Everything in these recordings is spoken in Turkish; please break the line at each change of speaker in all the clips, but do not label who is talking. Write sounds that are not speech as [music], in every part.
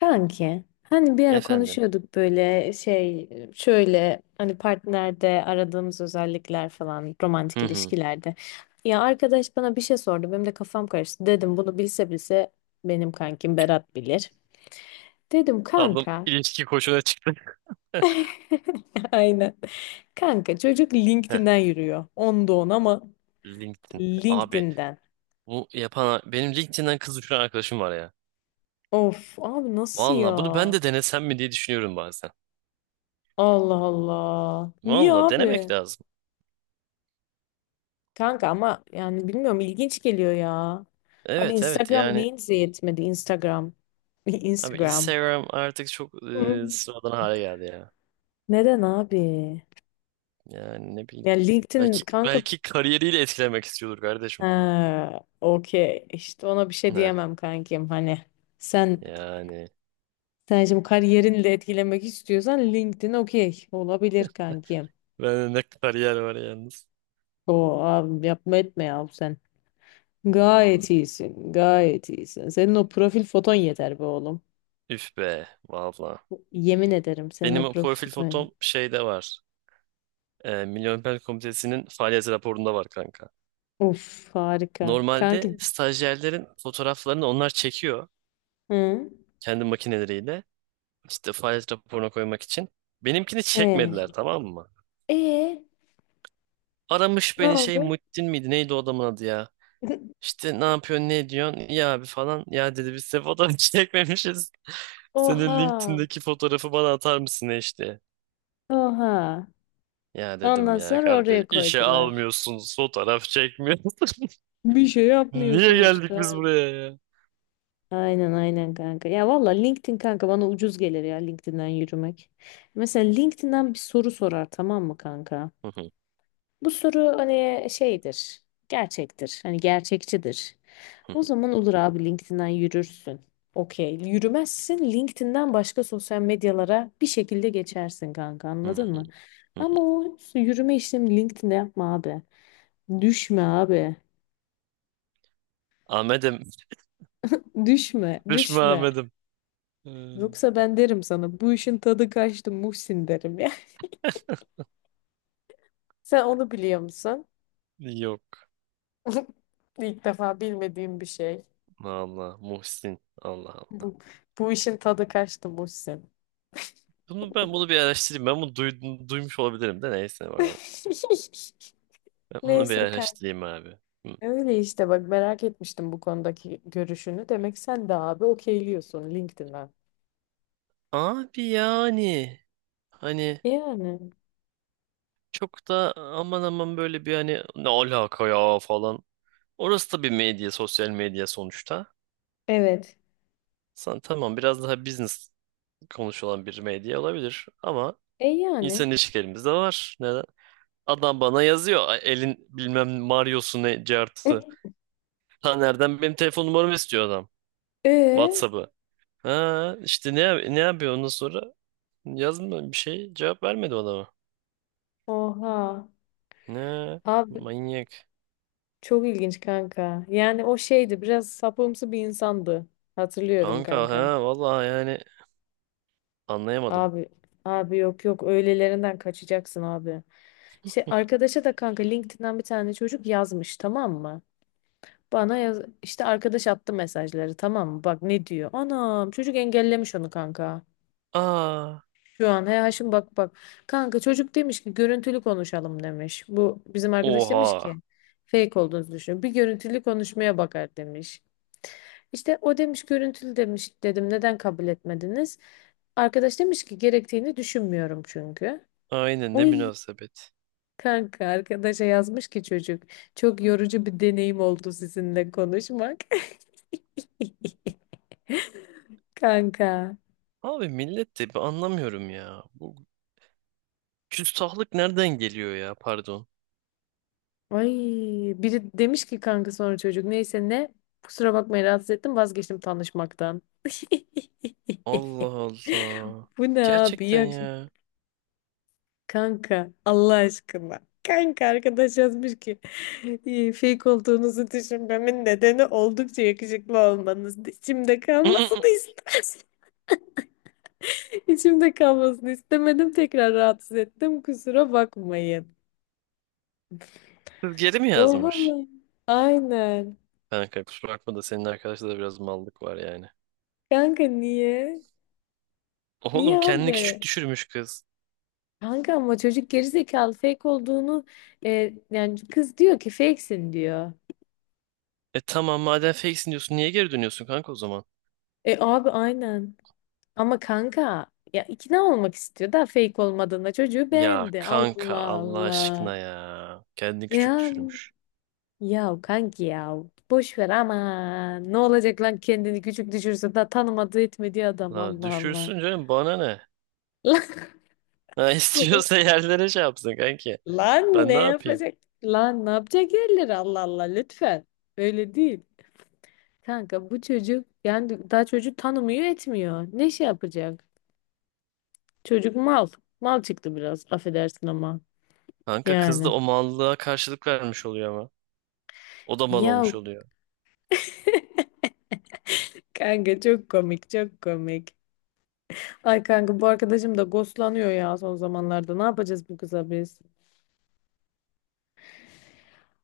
Kanki hani bir ara
Efendim.
konuşuyorduk böyle şey şöyle hani partnerde aradığımız özellikler falan romantik
Hı hı.
ilişkilerde. Ya arkadaş bana bir şey sordu benim de kafam karıştı dedim bunu bilse bilse benim kankim Berat bilir. Dedim
Ablam
kanka.
ilişki koçuna çıktı. [laughs]
[laughs] Aynen kanka çocuk
Heh,
LinkedIn'den yürüyor onda on ama
LinkedIn. Abi
LinkedIn'den.
bu yapan benim LinkedIn'den kız düşüren arkadaşım var ya.
Of abi nasıl ya.
Valla bunu ben de denesem mi diye düşünüyorum bazen.
Allah Allah niye
Valla denemek
abi?
lazım.
Kanka ama yani bilmiyorum ilginç geliyor ya. Abi
Evet
Instagram
yani
neyinize yetmedi Instagram. [laughs]
abi
Instagram.
Instagram artık çok
Hı.
sıradan hale geldi ya.
Neden abi?
Yani ne bileyim.
Yani LinkedIn
Belki
kanka.
belki kariyeriyle etkilemek istiyordur kardeşim.
Ha, okey işte ona bir şey
Ne
diyemem kankim hani sen
yani.
sen şimdi kariyerinle etkilemek istiyorsan LinkedIn okey olabilir kankim.
Bende ne kariyer var yalnız.
O abi yapma etme ya sen. Gayet
Valla.
iyisin, gayet iyisin. Senin o profil foton yeter be oğlum.
Üf be valla.
Yemin ederim senin
Benim
o
o
profil
profil
foton.
fotom şeyde var. Milli Olimpiyat Komitesi'nin faaliyet raporunda var kanka.
Of harika. Kanki.
Normalde stajyerlerin fotoğraflarını onlar çekiyor
Hı?
kendi makineleriyle. İşte faaliyet raporuna koymak için. Benimkini çekmediler,
E.
tamam mı?
E
Aramış
ne
beni şey,
oldu?
Muhittin miydi neydi o adamın adı ya?
[laughs]
İşte ne yapıyorsun ne ediyorsun ya abi falan. Ya dedi biz size fotoğraf [laughs] çekmemişiz. Senin
Oha.
LinkedIn'deki fotoğrafı bana atar mısın işte?
Oha.
Ya dedim
Ondan
ya
sonra
kardeş,
oraya
işe
koydular.
almıyorsunuz, fotoğraf çekmiyorsunuz.
Bir şey
[laughs] Niye
yapmıyorsunuz
geldik biz
kanka.
buraya ya?
Aynen aynen kanka. Ya valla LinkedIn kanka bana ucuz gelir ya LinkedIn'den yürümek. Mesela LinkedIn'den bir soru sorar tamam mı kanka?
Hı hı.
Bu soru hani şeydir, gerçektir, hani gerçekçidir. O zaman olur abi LinkedIn'den yürürsün. Okey, yürümezsin LinkedIn'den başka sosyal medyalara bir şekilde geçersin kanka
Hı hı
anladın mı?
hı.
Ama o yürüme işlemi LinkedIn'de yapma abi. Düşme abi.
Ahmet'im.
Düşme,
Düşme
düşme.
Ahmet'im. Ee,
Yoksa ben derim sana bu işin tadı kaçtı Muhsin derim ya. [laughs] Sen onu biliyor musun?
yok.
[laughs] İlk defa bilmediğim bir şey.
Allah, Muhsin. Allah Allah.
Bu, bu işin tadı kaçtı Muhsin.
Bunu bir araştırayım. Ben bunu duydum, duymuş olabilirim de neyse bakalım.
[laughs]
Ben bunu bir
Neyse kanka.
araştırayım abi. Hı.
Öyle işte bak merak etmiştim bu konudaki görüşünü. Demek sen de abi okeyliyorsun LinkedIn'den.
Abi yani hani
Yani.
çok da aman aman böyle bir hani ne alaka ya falan. Orası da bir medya, sosyal medya sonuçta.
Evet.
Sen tamam biraz daha business konuşulan bir medya olabilir ama
E yani.
insan ilişkilerimiz de var. Neden? Adam bana yazıyor. Elin bilmem Mario'su ne cartı.
[laughs]
Taner'den benim telefon numaramı istiyor adam.
E
WhatsApp'ı. Ha işte ne yapıyor ondan sonra? Yazmıyor bir şey. Cevap vermedi o adama.
oha.
Ne?
Abi
Manyak.
çok ilginç kanka. Yani o şeydi biraz sapımsı bir insandı. Hatırlıyorum
Kanka
kanka.
ha vallahi yani anlayamadım.
Abi abi yok yok öylelerinden kaçacaksın abi. İşte arkadaşa da kanka LinkedIn'den bir tane çocuk yazmış tamam mı? Bana yaz işte arkadaş attı mesajları tamam mı? Bak ne diyor? Anam çocuk engellemiş onu kanka.
Aa
Şu an he Haşim bak bak. Kanka çocuk demiş ki görüntülü konuşalım demiş. Bu bizim arkadaş demiş
oha.
ki fake olduğunuzu düşünüyorum. Bir görüntülü konuşmaya bakar demiş. İşte o demiş görüntülü demiş dedim neden kabul etmediniz? Arkadaş demiş ki gerektiğini düşünmüyorum çünkü.
Aynen, ne
Oy
münasebet.
kanka arkadaşa yazmış ki çocuk çok yorucu bir deneyim oldu sizinle konuşmak. [laughs] Kanka.
Abi millet de ben anlamıyorum ya. Bu küstahlık nereden geliyor ya, pardon.
Ay biri demiş ki kanka sonra çocuk neyse ne kusura bakmayın rahatsız ettim vazgeçtim tanışmaktan. [laughs]
Allah Allah.
Bu ne abi iyi
Gerçekten
akşam.
ya.
Kanka Allah aşkına. Kanka arkadaş yazmış ki "İyi, fake olduğunuzu düşünmemin nedeni oldukça yakışıklı olmanız. İçimde kalmasını
[laughs]
istedim. [laughs] İçimde kalmasını istemedim tekrar rahatsız ettim kusura bakmayın.
Kız geri mi
Oha.
yazmış?
Lan. Aynen.
Kanka kusura bakma da senin arkadaşta da biraz mallık var yani.
Kanka niye? Niye
Oğlum, kendini küçük
abi?
düşürmüş kız.
Kanka ama çocuk gerizekalı fake olduğunu yani kız diyor ki fakesin diyor.
E tamam, madem fakesin diyorsun niye geri dönüyorsun kanka o zaman?
E abi aynen. Ama kanka ya ikna olmak istiyor da fake olmadığında çocuğu
Ya
beğendi.
kanka
Allah
Allah
Allah.
aşkına ya. Kendini küçük
Ya
düşürmüş.
ya kanki ya boş ver ama ne olacak lan kendini küçük düşürse da tanımadığı etmediği adam
La
Allah Allah.
düşürsün canım, bana ne?
Lan,
Ha [laughs] istiyorsa
[laughs]
yerlere şey yapsın kanki.
lan
Ben
ne
ne yapayım?
yapacak? Lan ne yapacak yerleri Allah Allah lütfen. Öyle değil. Kanka bu çocuk yani daha çocuk tanımıyor etmiyor. Ne şey yapacak? Çocuk mal. Mal çıktı biraz affedersin ama.
Kanka kız da
Yani.
o mallığa karşılık vermiş oluyor ama. O da mal
Ya
olmuş oluyor.
[laughs] kanka çok komik çok komik. Ay kanka bu arkadaşım da ghostlanıyor ya son zamanlarda. Ne yapacağız bu kıza biz?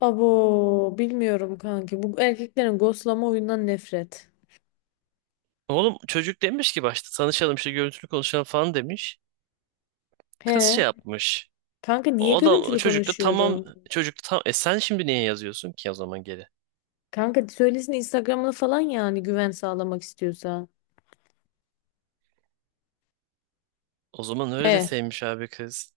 Abo bilmiyorum kanki. Bu erkeklerin ghostlama oyundan nefret.
Oğlum çocuk demiş ki başta tanışalım işte görüntülü konuşalım falan demiş. Kız şey
He.
yapmış.
Kanka niye
O da
görüntülü
çocuk da tamam
konuşuyorum?
çocuk da tam e sen şimdi niye yazıyorsun ki o zaman geri?
Kanka söylesin Instagram'ını falan yani güven sağlamak istiyorsa.
O zaman öyle de
He.
sevmiş abi kız.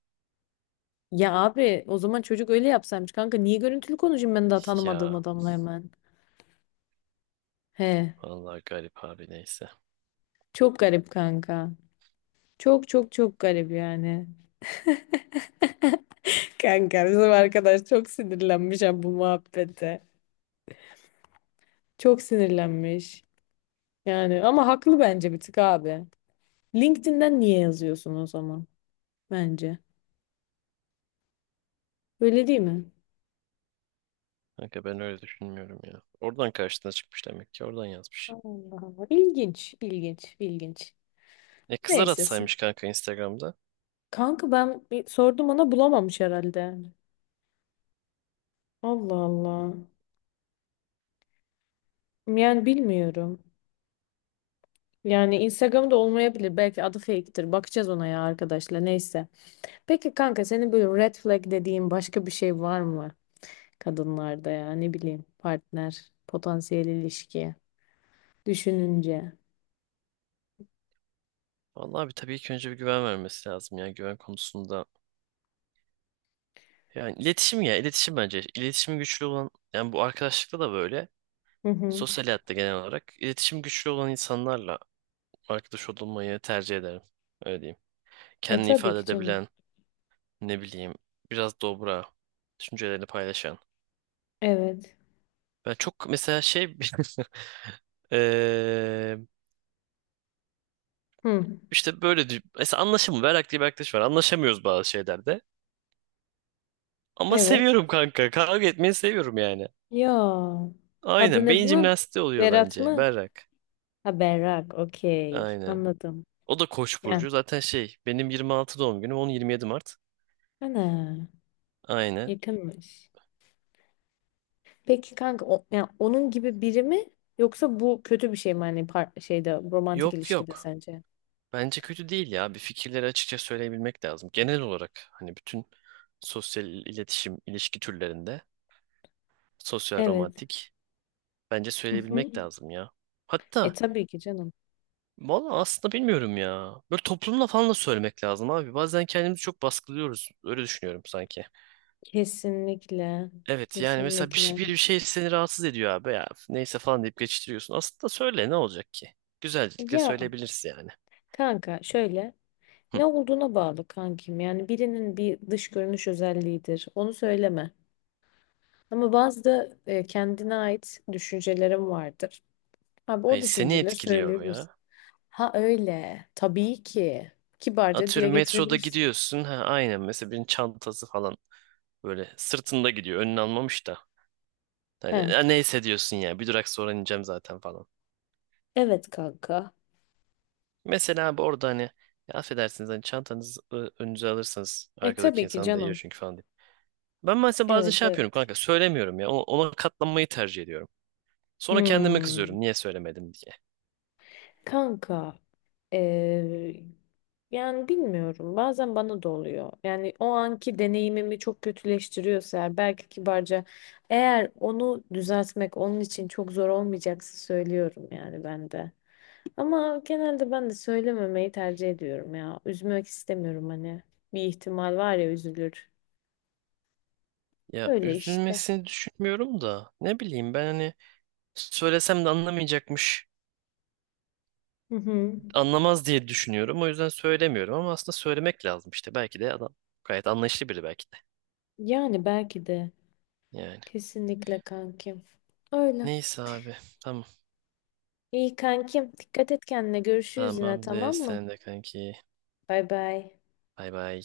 Ya abi o zaman çocuk öyle yapsaymış kanka. Niye görüntülü konuşayım ben daha tanımadığım
Ya
adamla hemen? He.
vallahi garip abi, neyse.
Çok garip kanka. Çok çok çok garip yani. [laughs] Kanka bizim arkadaş çok sinirlenmiş ha bu muhabbete. Çok sinirlenmiş. Yani ama haklı bence bir tık abi. LinkedIn'den niye yazıyorsun o zaman? Bence. Öyle değil mi?
Kanka ben öyle düşünmüyorum ya. Oradan karşısına çıkmış demek ki, oradan yazmış.
Allah Allah. İlginç, ilginç, ilginç.
E kızlar
Neyse.
atsaymış kanka Instagram'da.
Kanka ben bir sordum ona bulamamış herhalde. Allah Allah. Yani bilmiyorum. Yani Instagram'da olmayabilir. Belki adı fake'tir. Bakacağız ona ya arkadaşlar. Neyse. Peki kanka senin böyle red flag dediğin başka bir şey var mı? Kadınlarda ya ne bileyim partner, potansiyel ilişki düşününce.
Vallahi bir tabii ilk önce bir güven vermesi lazım ya, güven konusunda. Yani iletişim, ya iletişim bence. İletişimi güçlü olan, yani bu arkadaşlıkta da böyle.
Hı hı.
Sosyal hayatta genel olarak iletişim güçlü olan insanlarla arkadaş olmayı tercih ederim. Öyle diyeyim.
E
Kendini
tabii
ifade
ki canım.
edebilen, ne bileyim, biraz dobra, düşüncelerini paylaşan.
Evet.
Ben çok mesela şey [laughs] eee,
Hı.
işte böyle mesela anlaşım Berrak diye bir arkadaş var. Anlaşamıyoruz bazı şeylerde. Ama
Evet.
seviyorum kanka. Kavga etmeyi seviyorum yani.
Ya. Adı
Aynen.
ne
Beyin
bunun?
jimnastiği oluyor
Berat
bence.
mı?
Berrak.
Ha Berrak. Okey.
Aynen.
Anladım.
O da Koç
Ya.
burcu. Zaten şey benim 26 doğum günüm. Onun 27 Mart.
Ana.
Aynen.
Yakınmış. Peki kanka o, yani onun gibi biri mi yoksa bu kötü bir şey mi hani şeyde romantik
Yok
ilişkide
yok.
sence?
Bence kötü değil ya. Bir fikirleri açıkça söyleyebilmek lazım. Genel olarak hani bütün sosyal iletişim, ilişki türlerinde, sosyal
Evet.
romantik, bence
Hı hı.
söyleyebilmek lazım ya.
E
Hatta
tabii ki canım.
valla aslında bilmiyorum ya. Böyle toplumla falan da söylemek lazım abi. Bazen kendimizi çok baskılıyoruz. Öyle düşünüyorum sanki.
Kesinlikle.
Evet yani mesela bir şey,
Kesinlikle.
bir şey seni rahatsız ediyor abi ya. Neyse falan deyip geçiştiriyorsun. Aslında söyle, ne olacak ki? Güzellikle
Ya
söyleyebilirsin yani.
kanka şöyle
Hı.
ne olduğuna bağlı kankim. Yani birinin bir dış görünüş özelliğidir. Onu söyleme. Ama bazı da kendine ait düşüncelerim vardır. Abi o
Hayır, seni
düşünceleri
etkiliyor
söyleyebilirsin.
ya.
Ha öyle. Tabii ki. Kibarca dile
Atıyorum metroda
getirebilirsin.
gidiyorsun. Ha, aynen mesela birinin çantası falan böyle sırtında gidiyor. Önünü almamış da. Hani
He.
"ya neyse" diyorsun ya, bir durak sonra ineceğim zaten falan.
Evet kanka.
Mesela abi orada hani ya affedersiniz hani çantanızı önünüze alırsanız
E
arkadaki
tabii ki
insan değiyor
canım.
çünkü falan diye. Ben mesela bazen
Evet
şey yapıyorum
evet.
kanka, söylemiyorum ya, ona katlanmayı tercih ediyorum. Sonra kendime
Hmm.
kızıyorum niye söylemedim diye.
Kanka, eee, yani bilmiyorum. Bazen bana da oluyor. Yani o anki deneyimimi çok kötüleştiriyorsa eğer, belki kibarca eğer onu düzeltmek onun için çok zor olmayacaksa söylüyorum yani ben de. Ama genelde ben de söylememeyi tercih ediyorum ya. Üzmek istemiyorum hani. Bir ihtimal var ya üzülür.
Ya
Öyle işte.
üzülmesini düşünmüyorum da ne bileyim ben hani, söylesem de anlamayacakmış.
Hı hı.
Anlamaz diye düşünüyorum. O yüzden söylemiyorum ama aslında söylemek lazım işte. Belki de adam gayet anlayışlı biri, belki de.
Yani belki de.
Yani.
Kesinlikle kankim. Öyle.
Neyse abi. Tamam.
İyi kankim. Dikkat et kendine. Görüşürüz
Tamam
yine
abi.
tamam mı?
Sen de kanki.
Bay bay.
Bay bay.